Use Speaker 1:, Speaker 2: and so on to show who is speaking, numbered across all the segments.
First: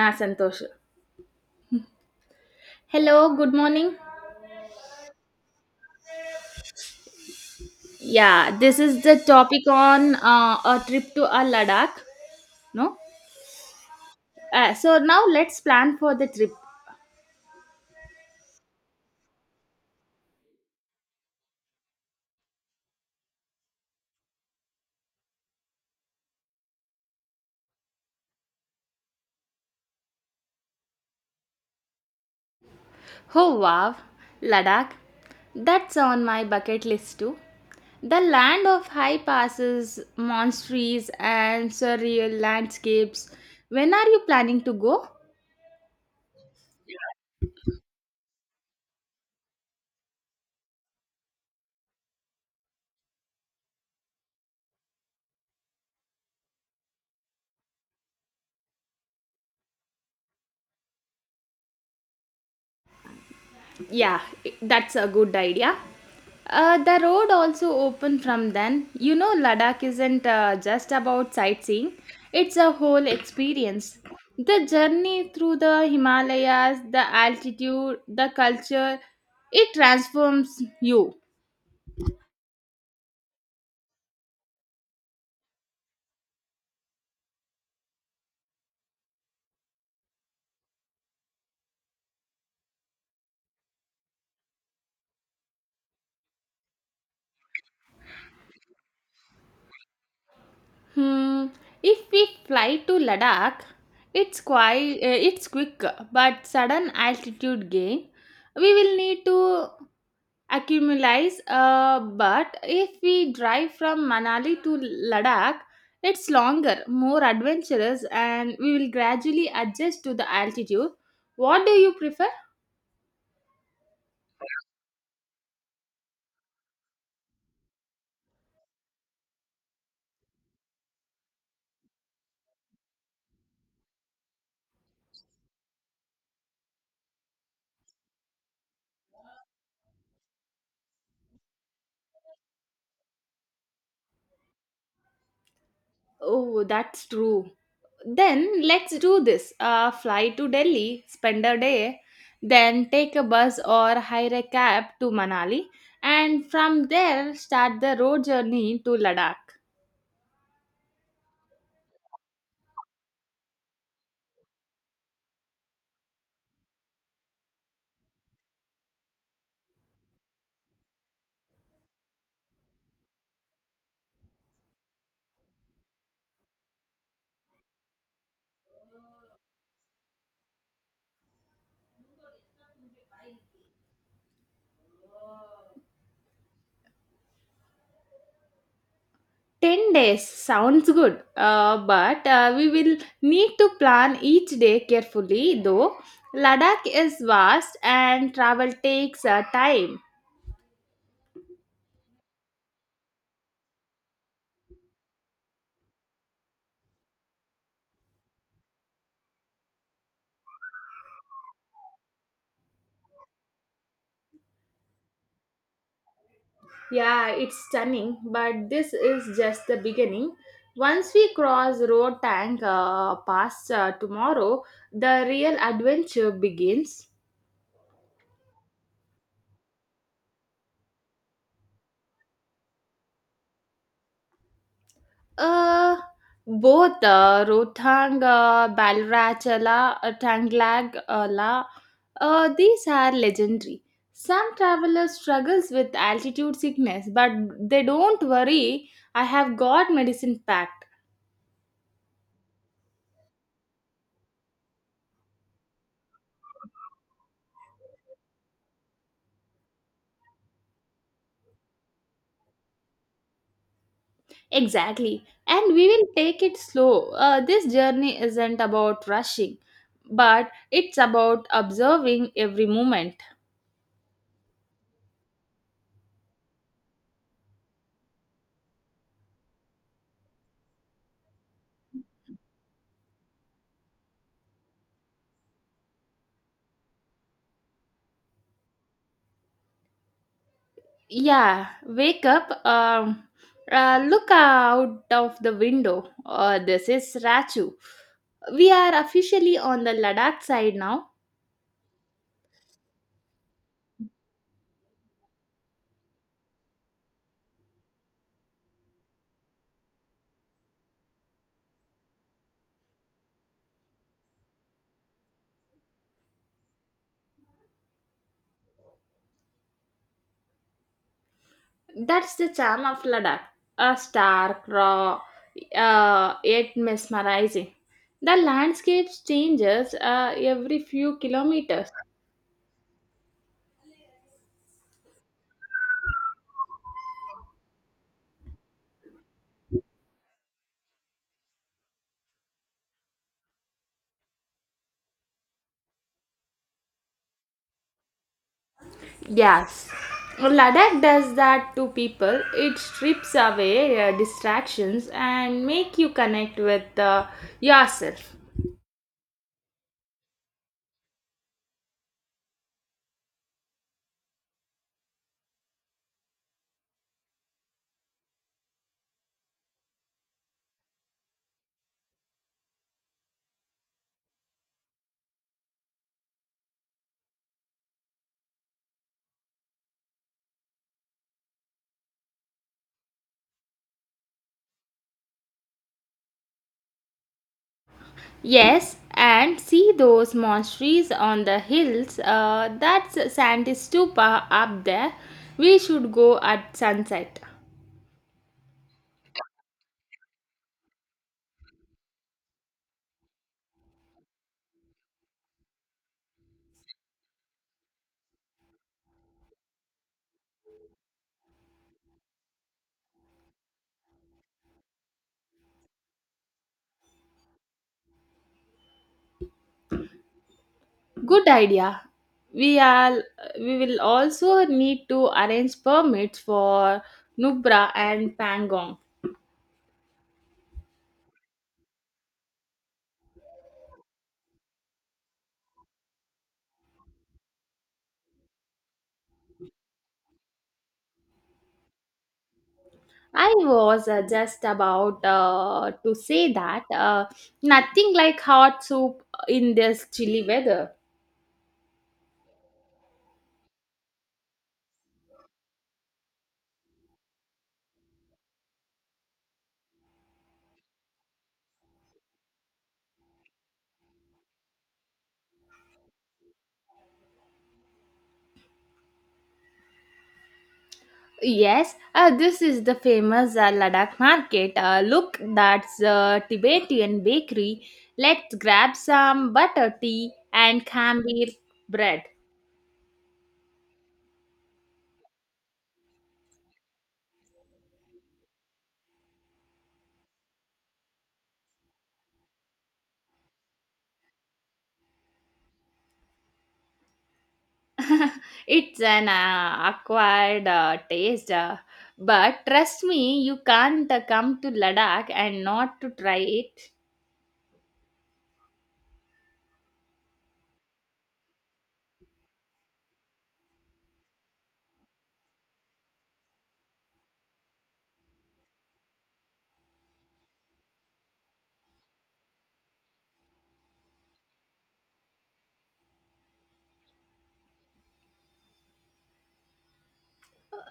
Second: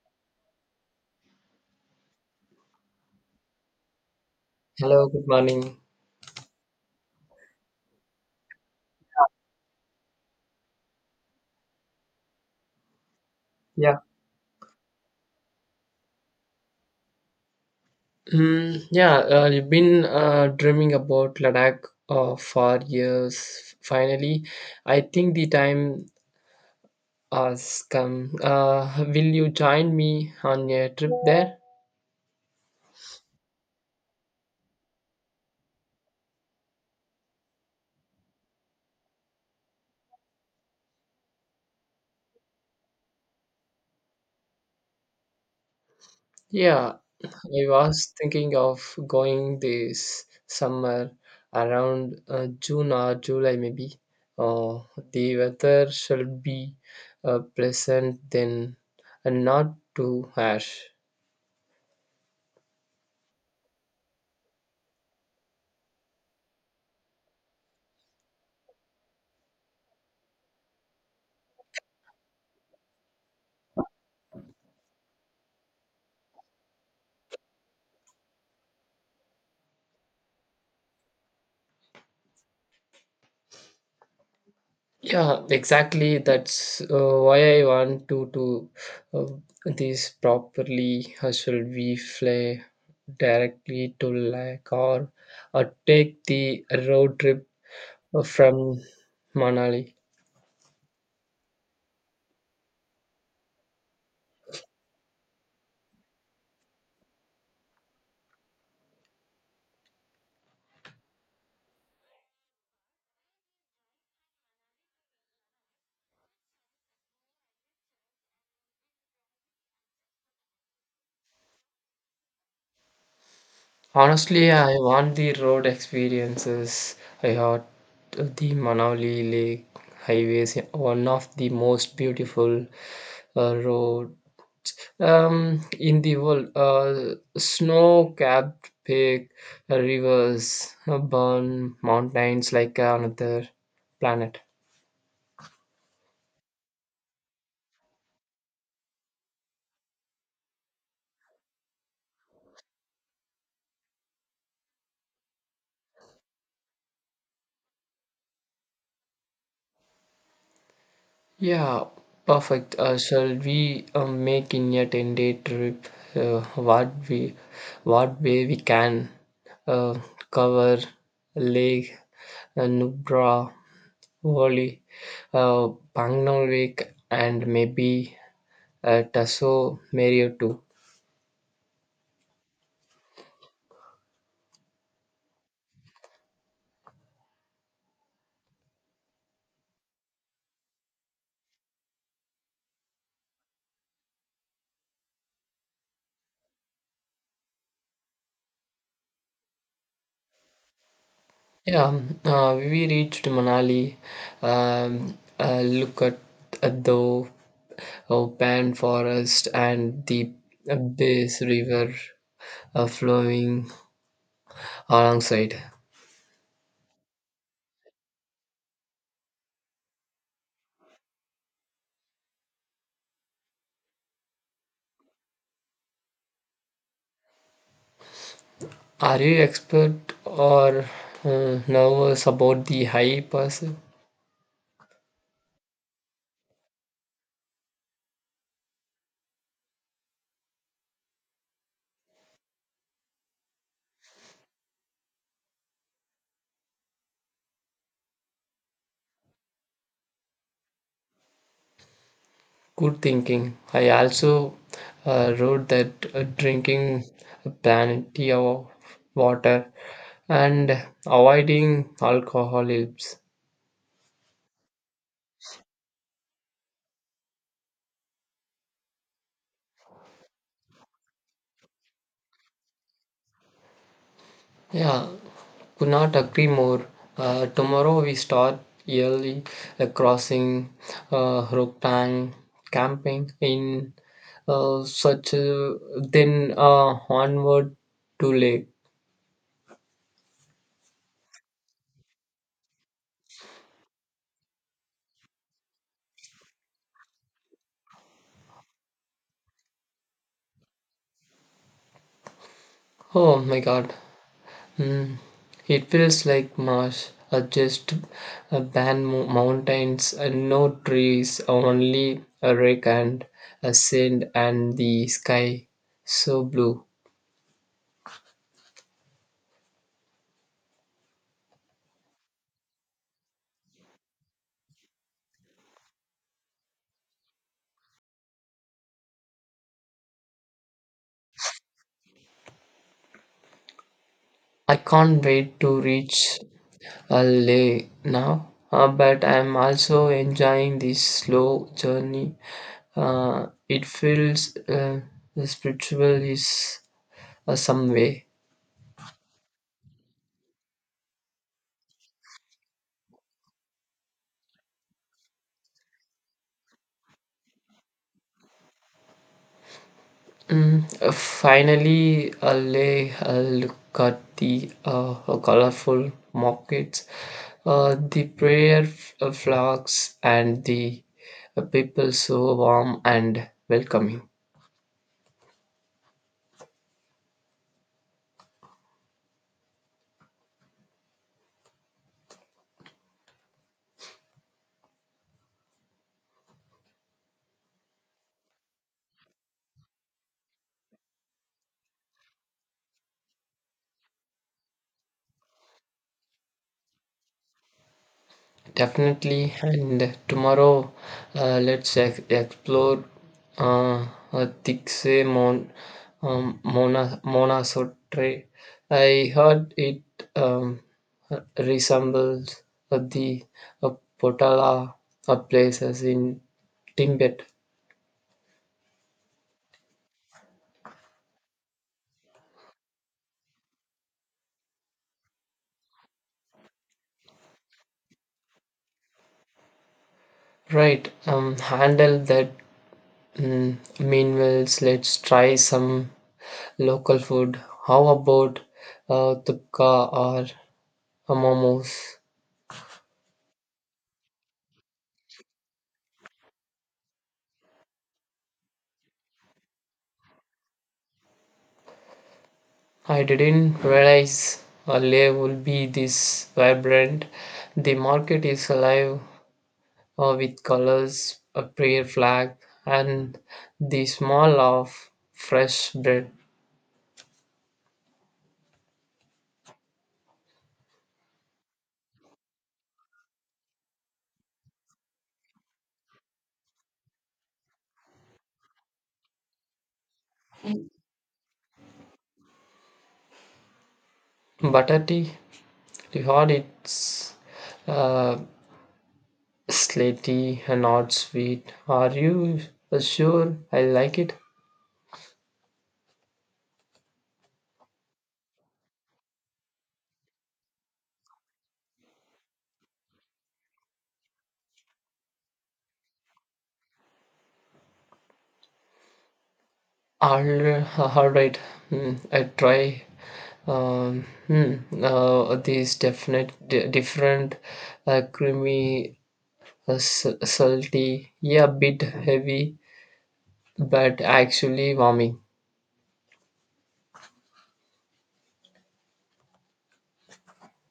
Speaker 1: నా Santosh Hello, good morning.
Speaker 2: Hello, good morning.
Speaker 1: Yeah, this is the topic on a trip to a Ladakh. No,
Speaker 2: Yeah.
Speaker 1: so now let's plan for the trip.
Speaker 2: Mm, yeah, you've been dreaming about Ladakh for years. Finally, I think the time has come. Will you join me on a trip there?
Speaker 1: Oh wow, Ladakh! That's on my bucket list too. The land of high passes, monasteries, and surreal landscapes. When are you planning to go?
Speaker 2: Yeah, I was thinking of going this summer around June or July, maybe. Oh, the weather should be pleasant then and not too harsh.
Speaker 1: Yeah, that's a good idea. The road also open from then. You know, Ladakh isn't just about sightseeing; it's a whole experience. The journey through the Himalayas, the altitude, the culture, it transforms you.
Speaker 2: Yeah, exactly. That's why I want to do uh, this properly. Should we fly directly to Lake, or take the road trip from Manali?
Speaker 1: Hmm. If we fly to Ladakh, it's quick but sudden altitude gain. We will need to accumulates but if we drive from manali to ladakh, it's longer, more adventurous, and we will gradually adjust to the altitude. What do you prefer?
Speaker 2: Honestly, I want the road experiences. I heard the Manali Lake Highways, one of the most beautiful road in the world, snow-capped peak, rivers, burn mountains like another planet.
Speaker 1: Oh, that's true. Then let's do this. Uh, fly to delhi, spend a day, then take a bus or hire a cab to manali, and from there start the road journey to ladakh.
Speaker 2: Yeah, perfect. Shall we make in a ten-day trip? Uh, what we, what way we can uh, cover Lake, Nubra, Valley, uh, Pangnol Lake, and maybe Tasso Mario too.
Speaker 1: 10 days sounds good, but we will need to plan each day carefully though. Ladakh is vast and travel takes time.
Speaker 2: Yeah, we reached Manali. Look at the open forest and the Bass River flowing alongside.
Speaker 1: Yeah, it's stunning, but this is just the beginning. Once we cross Road Tank Pass tomorrow, the real adventure begins.
Speaker 2: Are you expert or nervous about the high pass?
Speaker 1: Uh, both Rotang, Balrachala, Tanglag, La, these are legendary. Some travelers struggles with altitude sickness, but they don't worry. I have got medicine packed.
Speaker 2: Good thinking. I also wrote that drinking plenty of water and avoiding alcohol helps.
Speaker 1: Exactly, and we will take it slow. This journey isn't about rushing, but it's about observing every moment.
Speaker 2: Yeah, could not agree more. Tomorrow we start early, crossing Roktan, camping in such a, then onward to lake.
Speaker 1: Yeah, wake up. Look out of the window. This is Rachu. We are officially on the Ladakh side now.
Speaker 2: Oh my god. Mm. It feels like marsh, just barren mountains and no trees, only a wreck and a sand and the sky so blue.
Speaker 1: That's the charm of Ladakh. A stark, raw, yet mesmerizing. The landscape changes every few kilometers.
Speaker 2: I can't wait to reach Leh now, but I'm also enjoying this slow journey. It feels spiritual is some way.
Speaker 1: Yes, Ladakh does that to people. It strips away distractions and make you connect with yourself.
Speaker 2: Mm, finally, Alley, lay a look at the colorful markets, the prayer flags, and the people so warm and welcoming.
Speaker 1: Yes, and see those monasteries on the hills. That's Sandy Stupa up there. We should go at sunset.
Speaker 2: Definitely, and tomorrow let's explore uh, Dikse Mon, Mona Sotre. I heard it um, resembles the uh, Potala places in Tibet.
Speaker 1: Good idea. We are we will also need to arrange permits for Nubra and Pangong.
Speaker 2: Right, handle that. Mm, meanwhile, let's try some local food. How about tukka or momos?
Speaker 1: I was just about to say that nothing like hot soup in this chilly weather.
Speaker 2: I didn't realize a layer would be this vibrant. The market is alive with colors, a prayer flag, and the smell of fresh bread.
Speaker 1: Yes, this is the famous Ladakh market. Look, that's a Tibetan bakery. Let's grab some butter tea and khambir bread.
Speaker 2: Butter tea, the hot it's uh, slaty and not sweet. Are you sure I like it?
Speaker 1: It's an acquired taste, but trust me, you can't come to Ladakh and not to try it.
Speaker 2: All right, mm, I try. Hmm. These different, creamy, salty, yeah, bit heavy, but actually warming.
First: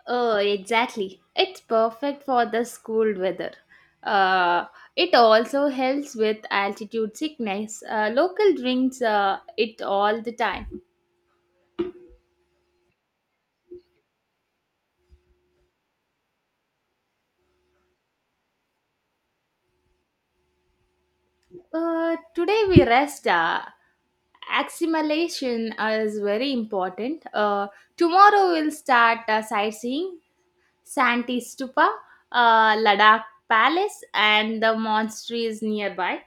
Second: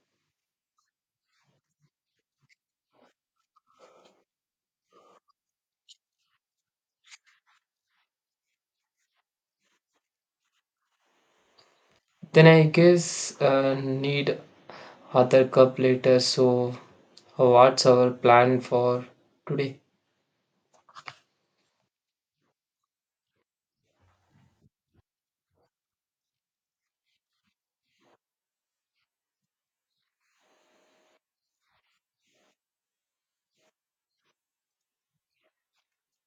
Speaker 1: Oh, exactly. It's perfect for the cold weather. Uh, it also helps with altitude sickness. Local drinks it all the time.
Speaker 2: Then I guess need other cup later. So, what's our plan for today?
Speaker 1: Today we rest. Assimilation is very important. Tomorrow we'll start sightseeing. Santi Stupa, Ladakh Palace, and the monastery is nearby.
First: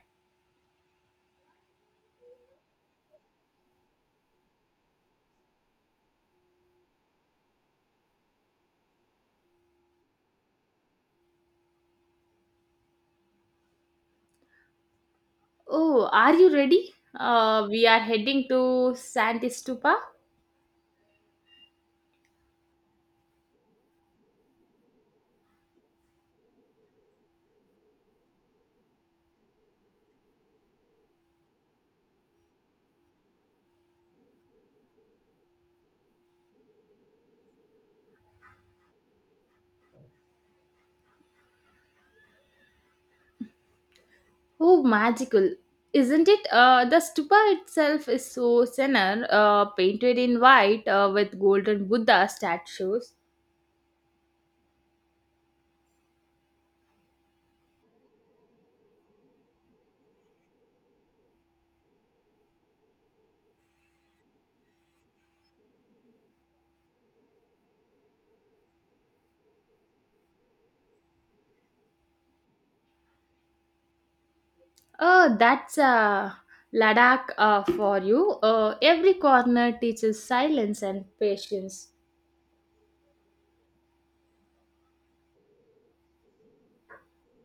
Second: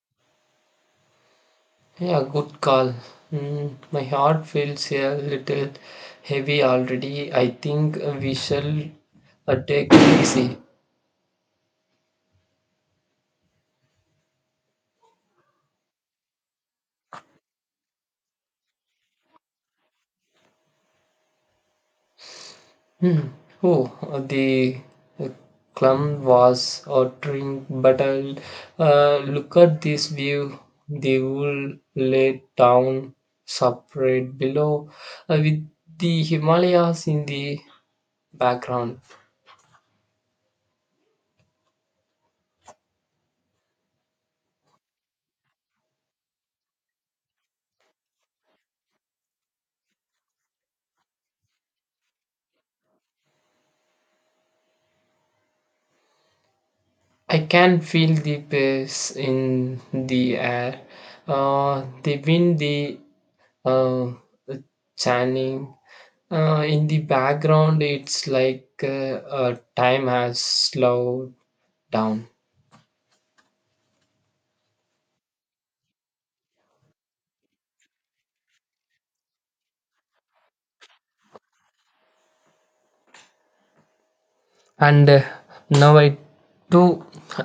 Speaker 2: Yeah, good call. Mm, my heart feels a little heavy already. I think we shall take it easy.
Speaker 1: Oh, are you ready? We are heading to Santi Stupa.
Speaker 2: Hmm. Oh, the uh, clum was uttering, but look at this view. The wool lay down separate below, with the Himalayas in the background.
Speaker 1: Oh, magical, isn't it? The stupa itself is so senor, painted in white with golden Buddha statues.
Speaker 2: I can feel the pace in the air, the wind, the uh, chanting. In the background, it's like time has slowed down.
Speaker 1: Oh, that's Ladakh for you. Every corner teaches silence and patience.
Speaker 2: And now I do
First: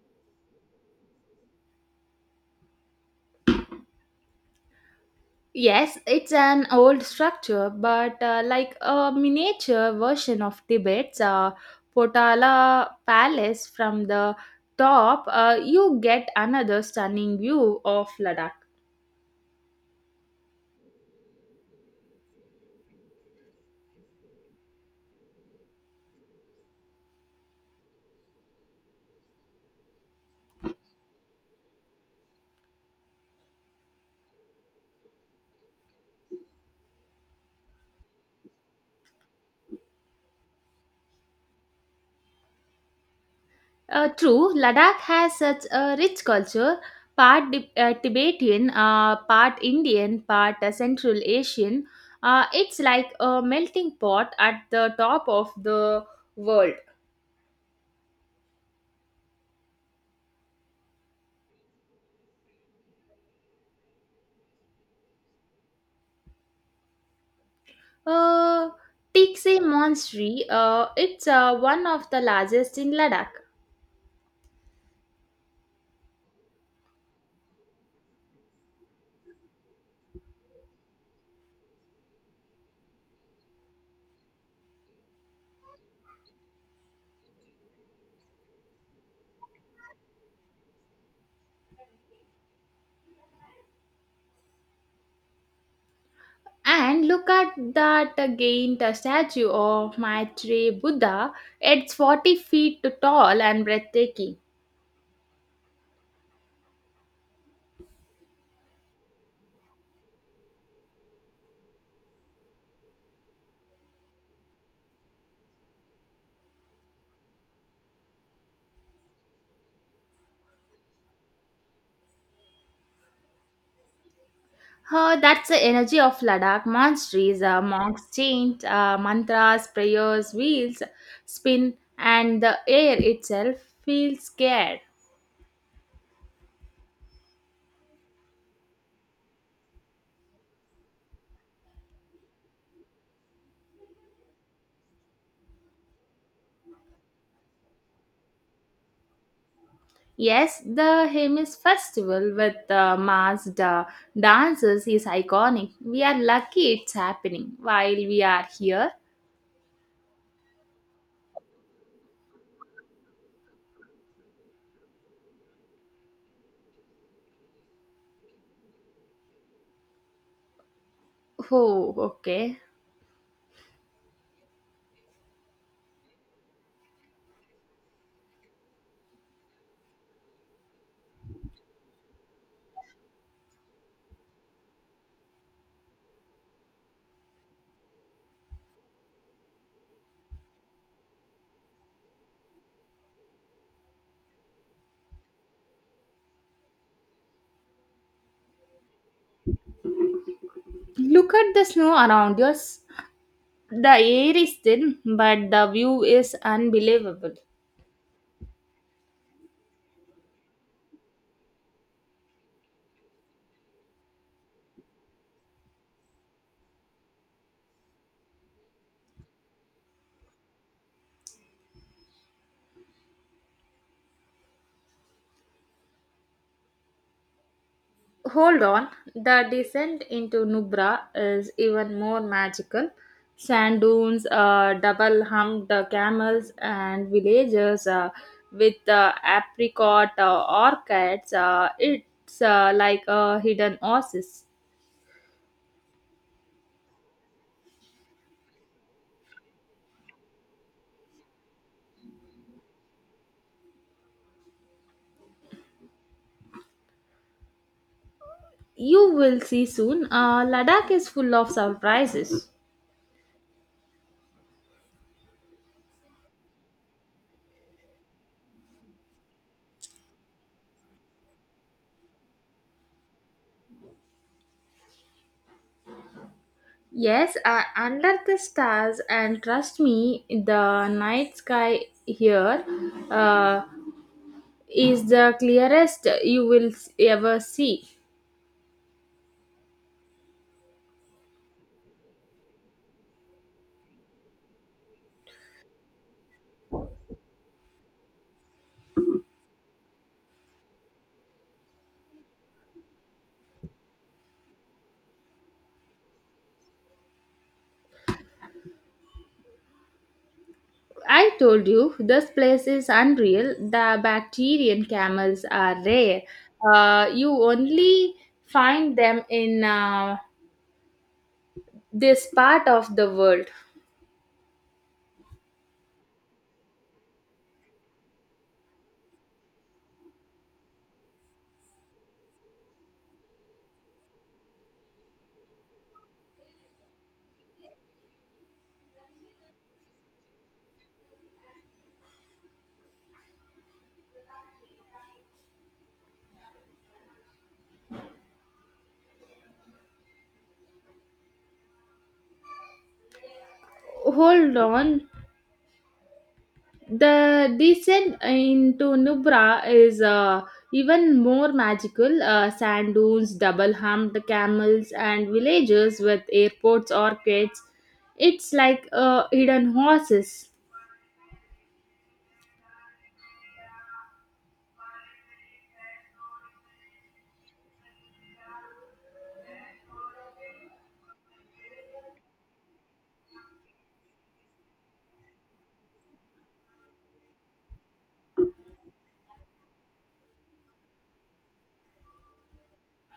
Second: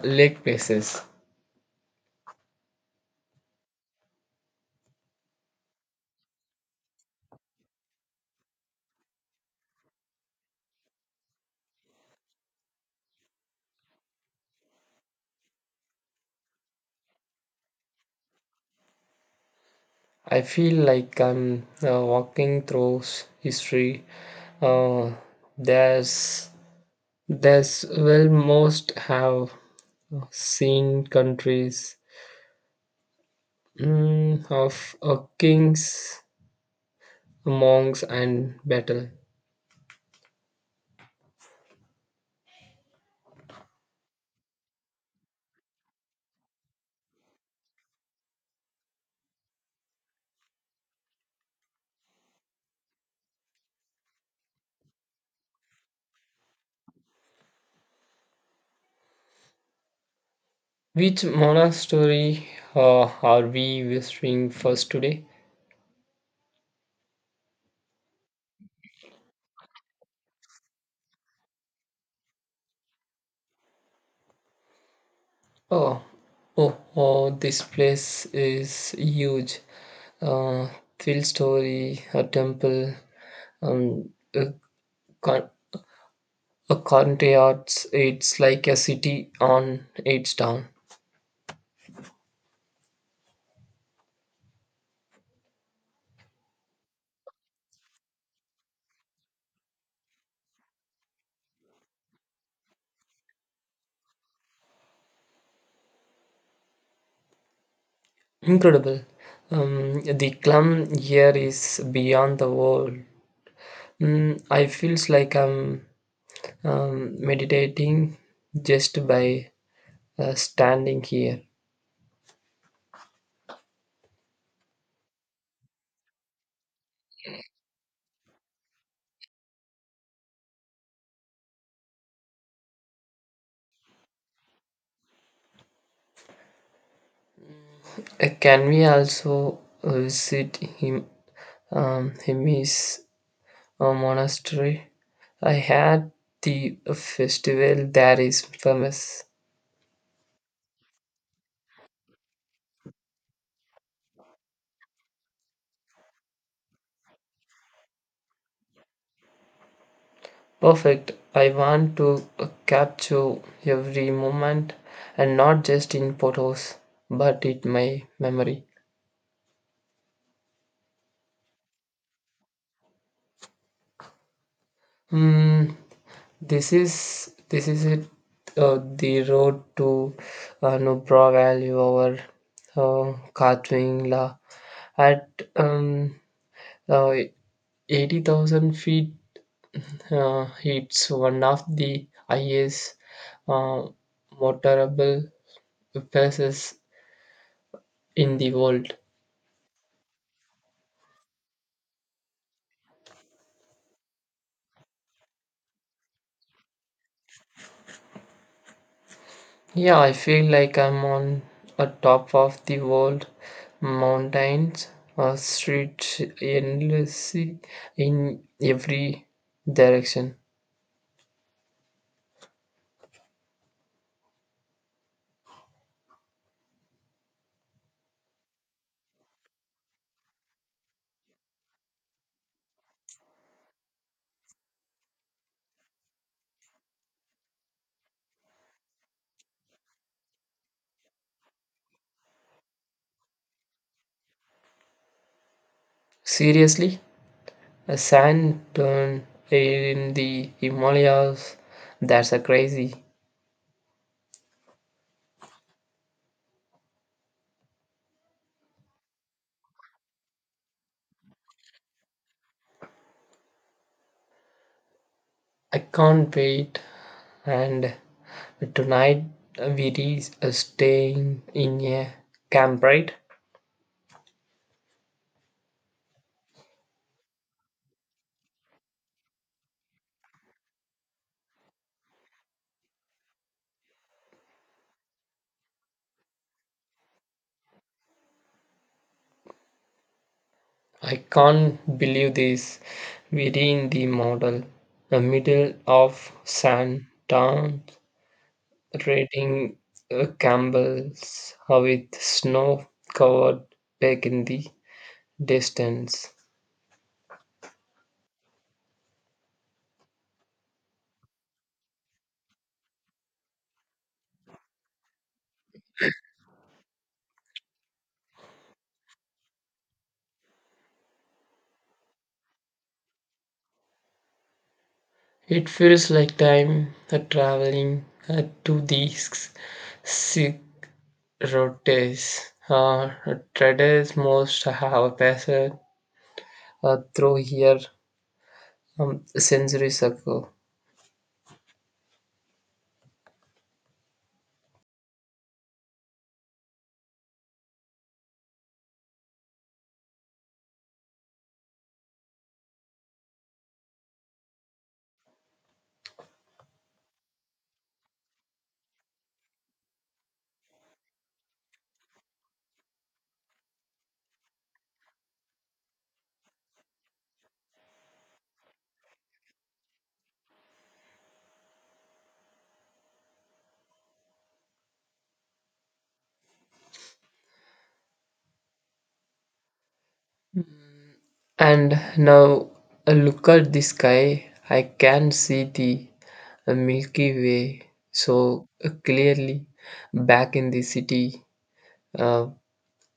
Speaker 2: lake places.
Speaker 1: Yes, it's an old structure, but like a miniature version of Tibet's Potala Palace. From the top, you get another stunning view of Ladakh.
Speaker 2: I feel like I'm walking through history. uh, there's there's well most have seen countries, mm, of kings, monks, and battle.
Speaker 1: True, Ladakh has such a rich culture, part Tibetan, part Indian, part Central Asian. It's like a melting pot at the top of the world.
Speaker 2: Which monastery uh, are we visiting first today?
Speaker 1: Uh, Tikse Monastery, it's one of the largest in Ladakh.
Speaker 2: Oh, oh, oh, this place is huge. uh, field Story, a temple, um, a, con- a country arts. It's like a city on its town.
Speaker 1: And look at that giant statue of Maitreya Buddha. It's 40 feet tall and breathtaking.
Speaker 2: Incredible. The clum here is beyond the world. Mm, I feels like I'm meditating just by standing here.
Speaker 1: That's the energy of Ladakh monasteries. Monks chant mantras, prayers, wheels spin, and the air itself feels scared.
Speaker 2: Can we also visit him? Him is a monastery. I had the festival that is famous.
Speaker 1: Yes, the Hemis festival with masked dancers is iconic. We are lucky it's happening while we are here.
Speaker 2: Perfect. I want to capture every moment, and not just in photos, but in my memory.
Speaker 1: Oh, okay.
Speaker 2: Mm, this is it. The road to Nubra Valley over Katwingla at um, uh, 80,000 feet. It's one of the highest uh, motorable places in the world.
Speaker 1: Look at the snow around us. The air is thin, but the view is unbelievable.
Speaker 2: Yeah, I feel like I'm on a top of the world mountains, a street endlessly in every direction.
Speaker 1: Hold on, the descent into Nubra is even more magical. Sand dunes, double humped camels, and villagers with apricot orchids. It's like a hidden oasis.
Speaker 2: Seriously, a sand dune in the Himalayas, that's a crazy.
Speaker 1: You will see soon. Ladakh is full of surprises.
Speaker 2: I can't wait. And tonight we staying in a camp, right?
Speaker 1: Yes, under the stars, and trust me, the night sky here Uh, is the clearest you will ever see.
Speaker 2: I can't believe this. We're in the middle of Santa, raiding Campbell's with snow covered back in the distance.
Speaker 1: I told you this place is unreal. The bacterian camels are rare. You only find them in this part of the world.
Speaker 2: It feels like time traveling to the s- routes. Traders most have passed through here centuries ago.
Speaker 1: Hold on. The descent into Nubra is even more magical. Sand dunes, double humped camels, and villages with airports, orchids. It's like hidden horses.
Speaker 2: And now look at the sky. I can see the Milky Way so clearly. Back in the city, uh,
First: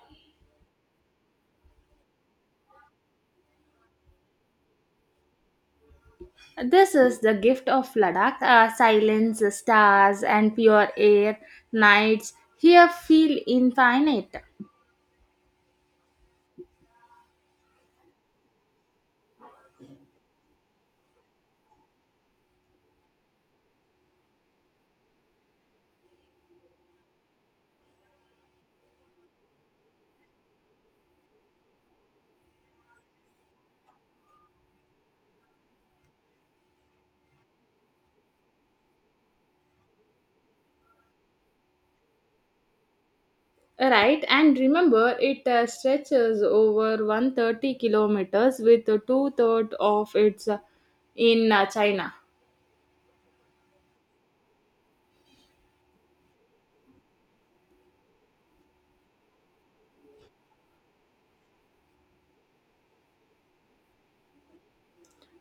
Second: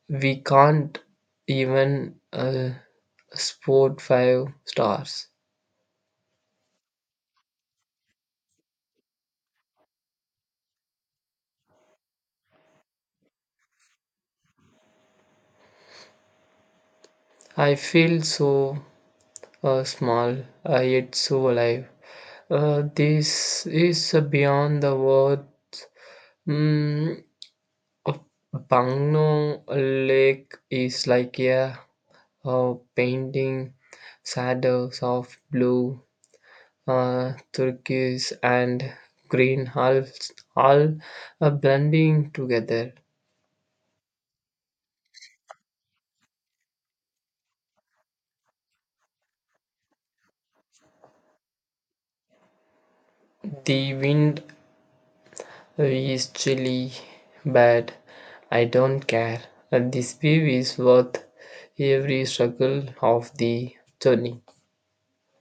Speaker 2: we can't even spot five stars.
Speaker 1: This is the gift of Ladakh, silence, stars, and pure air. Nights here feel infinite.
Speaker 2: I feel so small yet so alive. This is beyond the words. Mm, a Bangno Lake is like, yeah, a painting, shadows of blue, turquoise, and green, all blending together.
Speaker 1: Right, and remember it stretches over 130 kilometers, with two-thirds of its in China.
Speaker 2: The wind is chilly, bad. I don't care. And this view is worth every struggle of the journey.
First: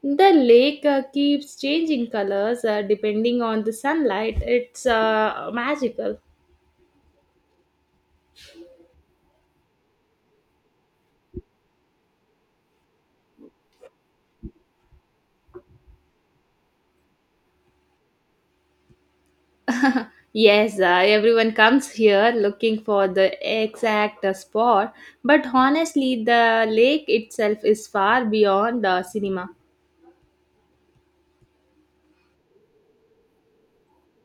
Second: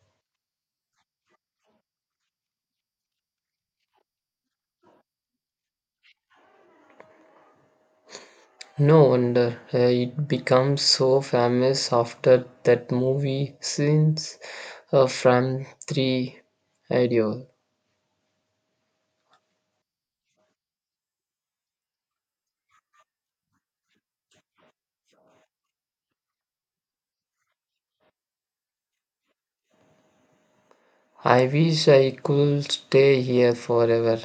Speaker 1: The lake keeps changing colors depending on the sunlight. It's magical.
Speaker 2: No wonder it becomes so famous after that movie Since, from 3 ideal.
Speaker 1: Yes, everyone comes here looking for the exact spot, but honestly, the lake itself is far beyond the cinema.
Speaker 2: I wish I could stay here forever.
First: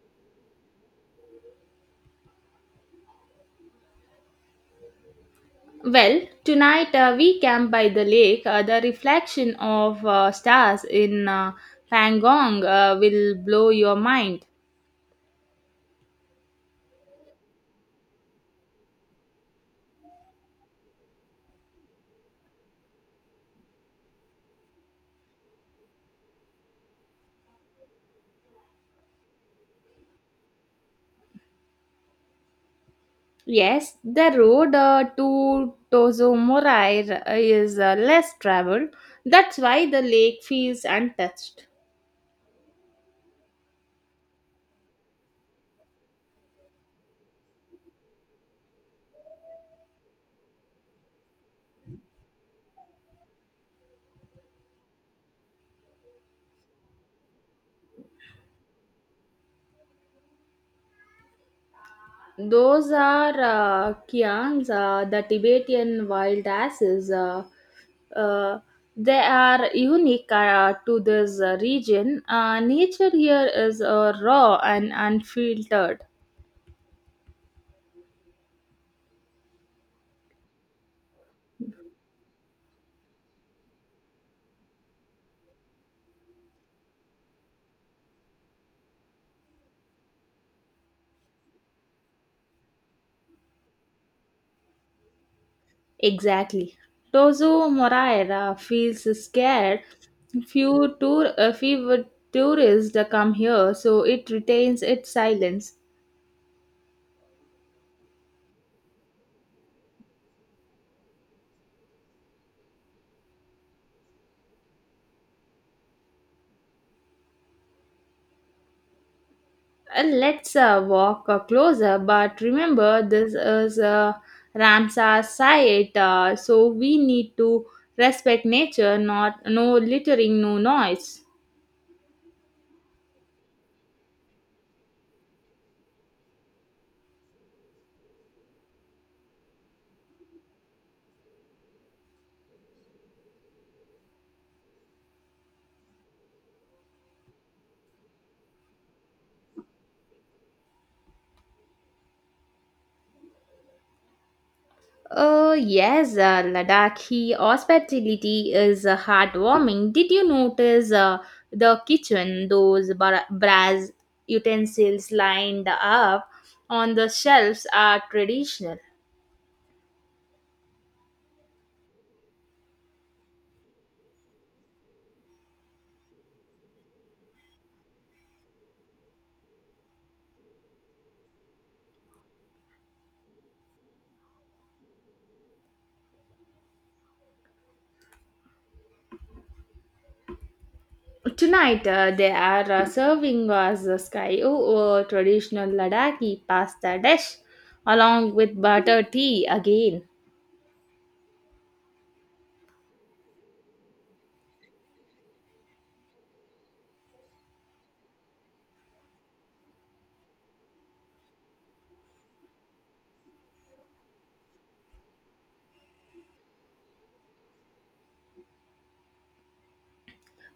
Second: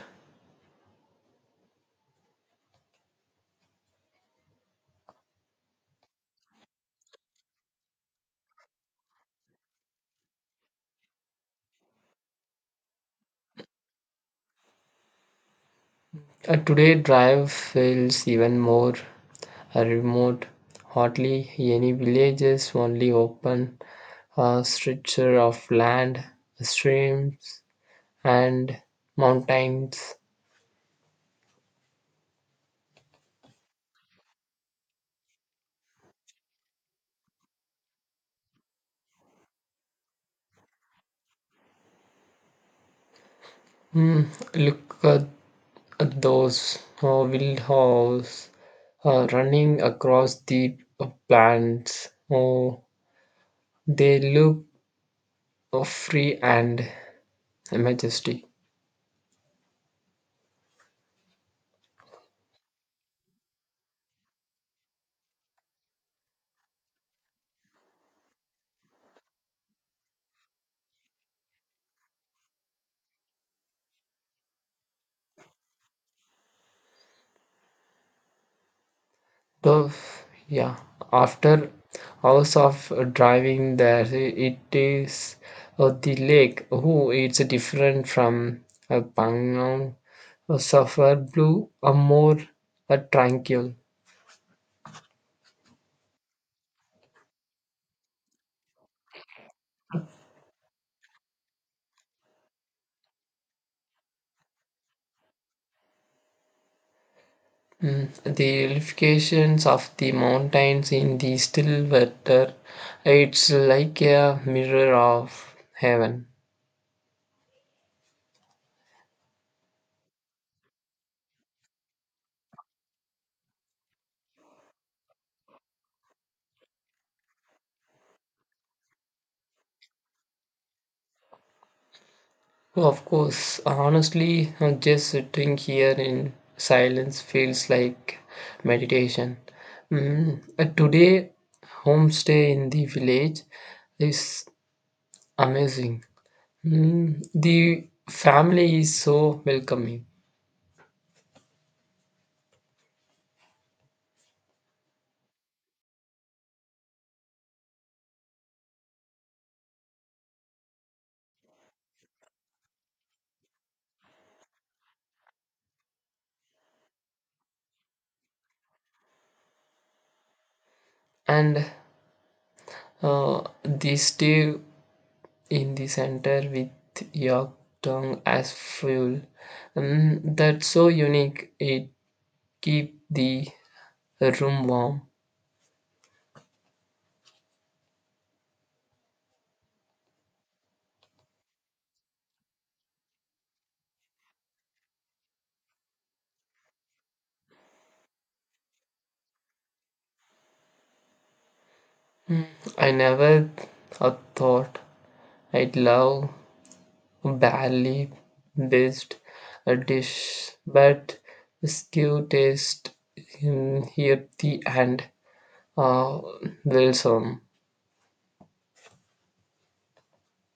Speaker 1: Well, tonight we camp by the lake. The reflection of stars in Pangong will blow your mind.
Speaker 2: Today, drive feels even more remote. Hardly any villages, only open stretcher of land, streams, and mountains.
Speaker 1: Yes, the road to Tozomorai is less traveled. That's why the lake feels untouched.
Speaker 2: Hmm, look at those wild horse running across the plants. Oh, they look free and majestic.
Speaker 1: Those are Kians, the Tibetan wild asses. Uh, they are unique to this region. Nature here is raw and unfiltered.
Speaker 2: So yeah, after hours of driving there, it is the lake. Who it's different from a Pangong, a Sapphire Blue, a more, a tranquil.
Speaker 1: Exactly. Tozo Moraira feels scared. Few tourists come here, so it retains its silence.
Speaker 2: Mm, the illustrations of the mountains in the still water, it's like a mirror of heaven.
Speaker 1: Let's walk closer, but remember this is a Ramsar site, so we need to respect nature, not no littering, no noise.
Speaker 2: Oh, of course, honestly, just sitting here in silence feels like meditation. Mm, today, homestay in the village is amazing. Mm, the family is so welcoming,
Speaker 1: Oh yes, Ladakhi hospitality is heartwarming. Did you notice the kitchen? Those brass utensils lined up on the shelves are traditional.
Speaker 2: and they stay in the center with your tongue as fuel. Mm, that's so unique. It keep the room warm.
Speaker 1: Tonight they are serving us the sky, oh, oh, traditional Ladakhi pasta dish along with butter tea again.
Speaker 2: I never thought I'd love barley based a dish, but stew tastes earthy and uh, wholesome.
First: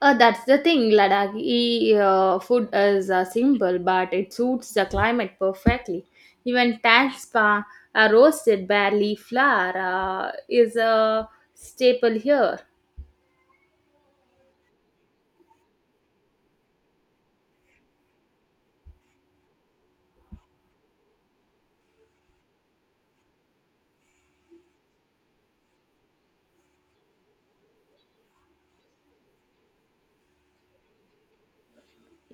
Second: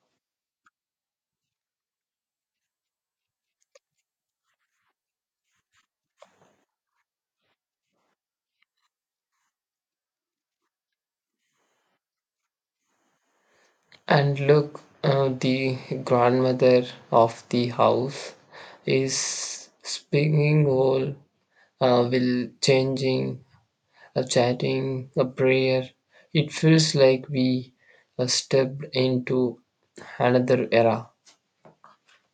Speaker 1: That's the thing, Ladakhi food is simple, but it suits the climate perfectly. Even tanspa, a roasted barley flour, is a staple here.
Speaker 2: And look, the grandmother of the house is spinning whole, will changing a chatting, a prayer. It feels like we stepped into another era.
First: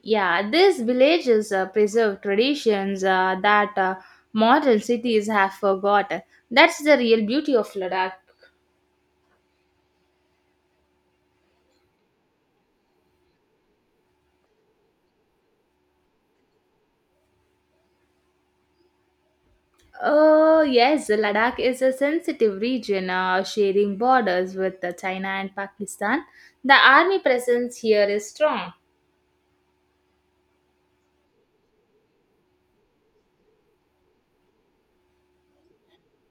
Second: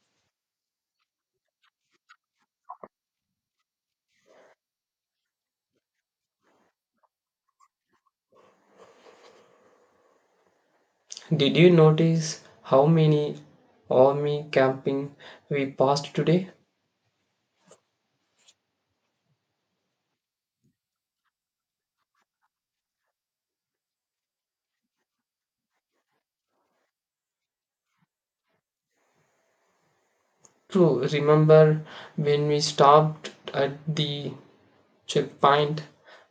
Speaker 1: Yeah, these villages preserve traditions that modern cities have forgotten. That's the real beauty of Ladakh.
Speaker 2: Did you notice how many army camping we passed today?
Speaker 1: Oh, yes, Ladakh is a sensitive region, sharing borders with China and Pakistan. The army presence here is strong.
Speaker 2: True, remember when we stopped at the checkpoint,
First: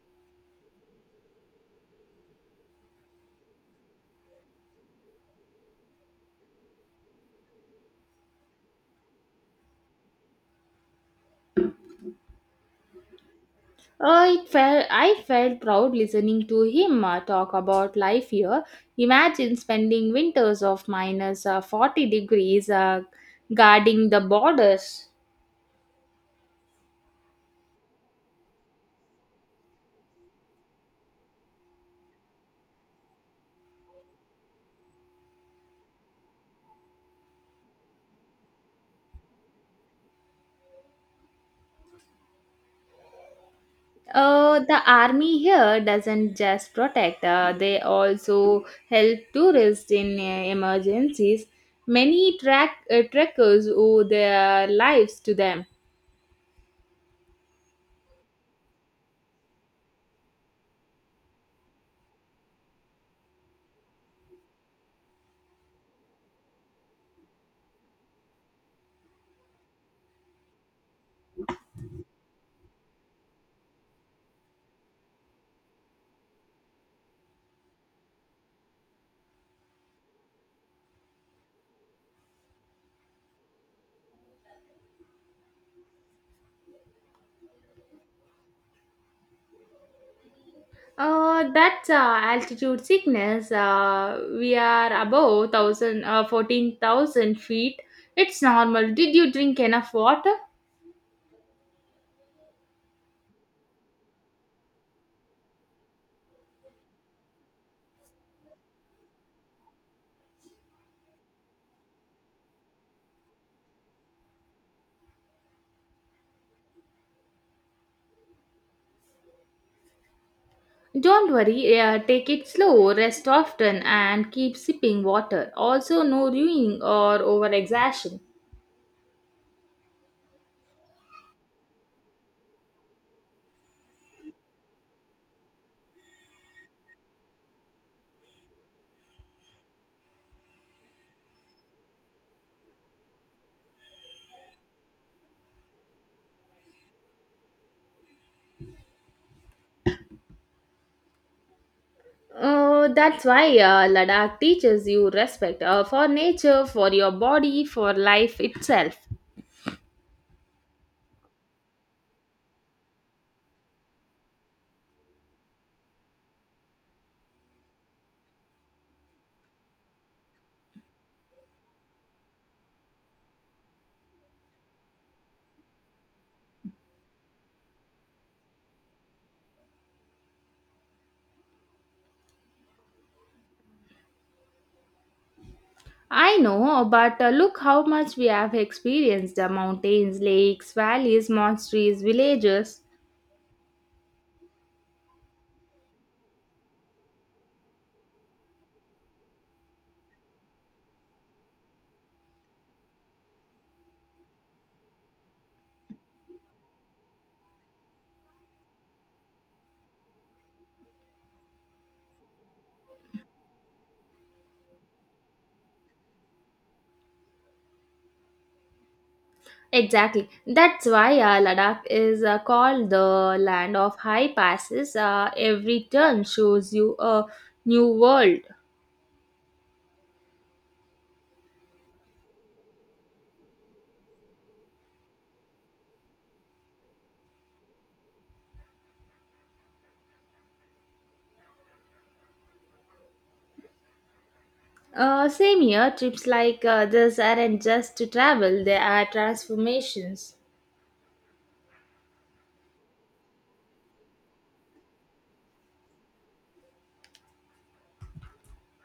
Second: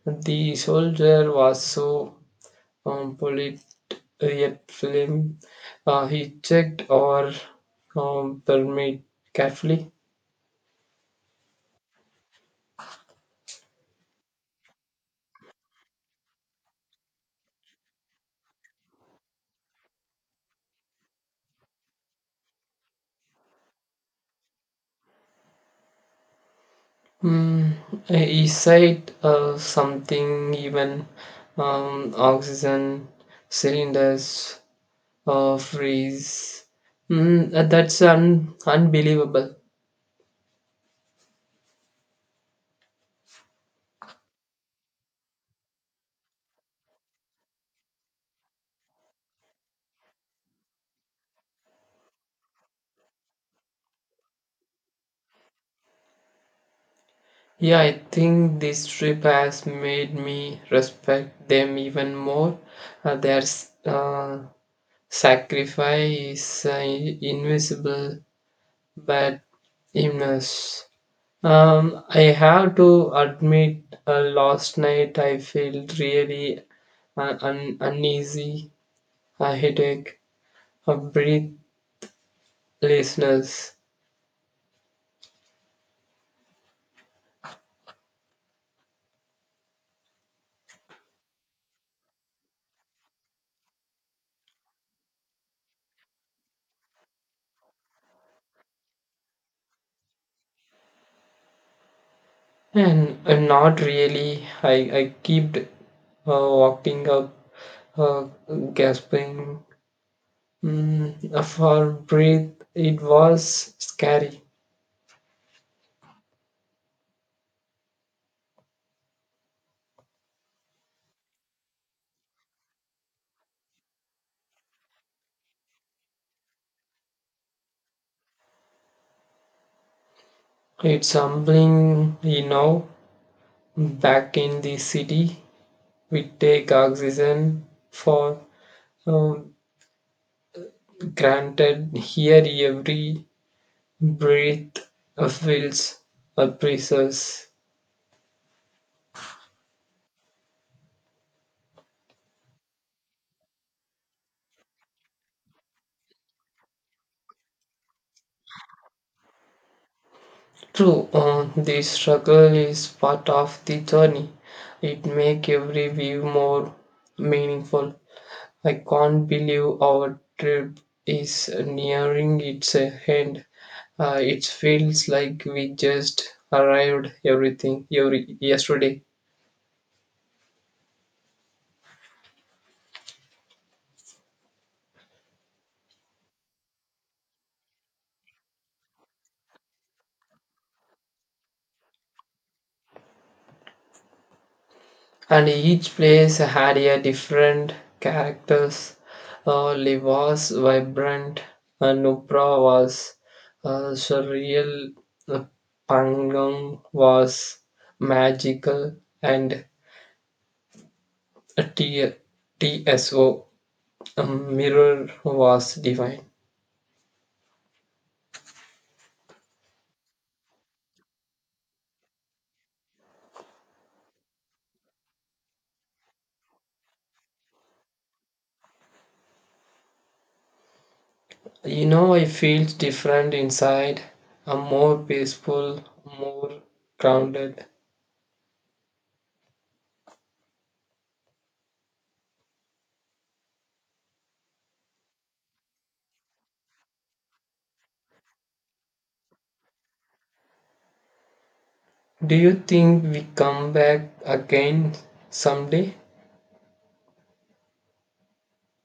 Speaker 2: the soldier was so polite yet firm. He checked our permit carefully.
Speaker 1: Oh, it felt, I felt proud listening to him talk about life here. Imagine spending winters of minus 40 degrees guarding the borders.
Speaker 2: Mm, he said something even oxygen cylinders freeze. Mm, that's unbelievable.
Speaker 1: The army here doesn't just protect, they also help tourists in emergencies. Many trekkers owe their lives to them.
Speaker 2: Yeah, I think this trip has made me respect them even more. Their sacrifice is invisible but immense. I have to admit, last night I felt really uneasy, a headache, a breathlessness,
Speaker 1: That's altitude sickness. We are above 14,000 feet. It's normal. Did you drink enough water?
Speaker 2: and not really. I kept walking up, uh, gasping, mm, for breath. It was scary.
Speaker 1: Don't worry, take it slow, rest often, and keep sipping water. Also, no ruining or over exertion.
Speaker 2: It's humbling. Back in the city, we take oxygen for um granted. Here every breath feels a precise.
Speaker 1: Oh, that's why Ladakh teaches you respect for nature, for your body, for life itself.
Speaker 2: True, the struggle is part of the journey. It makes every view more meaningful. I can't believe our trip is nearing its end. It feels like we just arrived everything every yesterday.
Speaker 1: I know, but look how much we have experienced: the mountains, lakes, valleys, monasteries, villages.
Speaker 2: And each place had a different characters. Lee was vibrant, and Nupra was surreal, uh, Pangong was magical, and T- TSO mirror was divine.
Speaker 1: Exactly. That's why Ladakh is called the land of high passes. Every turn shows you a new world.
Speaker 2: You know, I feel different inside. I'm more peaceful, more grounded.
Speaker 1: Same here, trips like this aren't just to travel, they are transformations.
Speaker 2: Do you think we come back again someday?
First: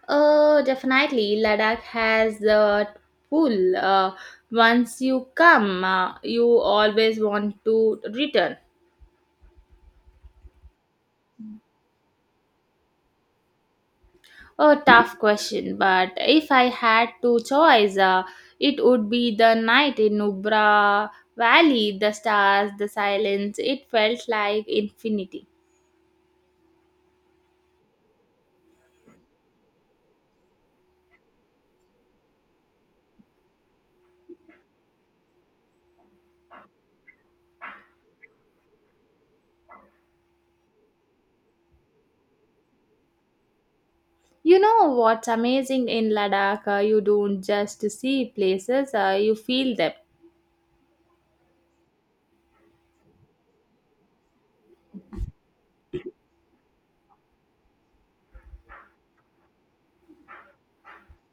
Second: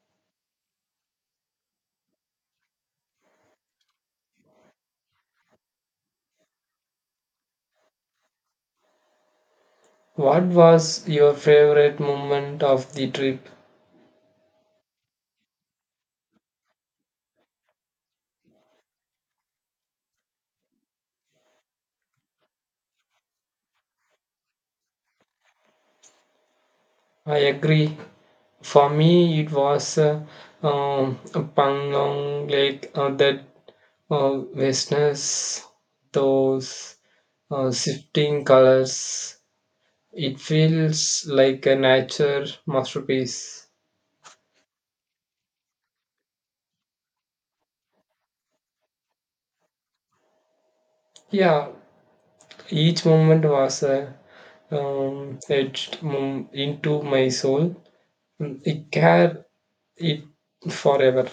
Speaker 1: Definitely, Ladakh has the pull. Once you come, you always want to return.
Speaker 2: What was your favorite moment of the trip?
Speaker 1: A tough question, but if I had to choose, it would be the night in Nubra Valley, the stars, the silence. It felt like infinity.
Speaker 2: I agree. For me, it was Panglong Lake, that vastness, those shifting colors. It feels like a nature masterpiece.
Speaker 1: You know what's amazing in Ladakh? You don't just see places, you feel them.
Speaker 2: Yeah, each moment was a etched into my soul. Mm, it carried it forever.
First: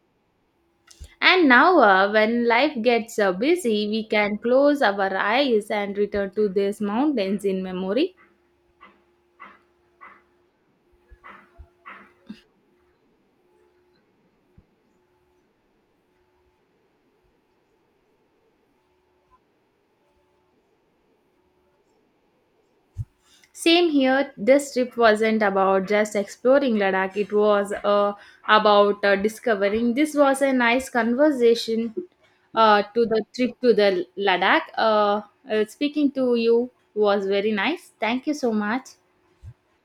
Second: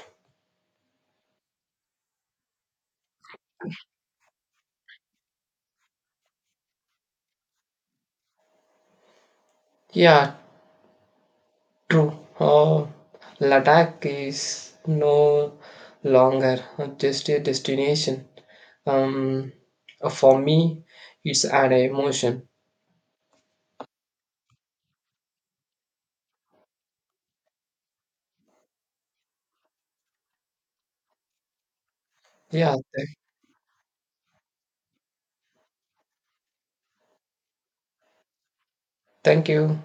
Speaker 1: And now, when life gets busy, we can close our eyes and return to these mountains in memory.
Speaker 2: Yeah, true. Ladakh is no longer just a destination. Um, for me, it's an emotion.
Speaker 1: Same here, this trip wasn't about just exploring Ladakh, it was about discovering. This was a nice conversation
Speaker 2: Yeah.
Speaker 1: to the trip to the Ladakh. Speaking to you was very nice. Thank you so much.
Speaker 2: Thank you.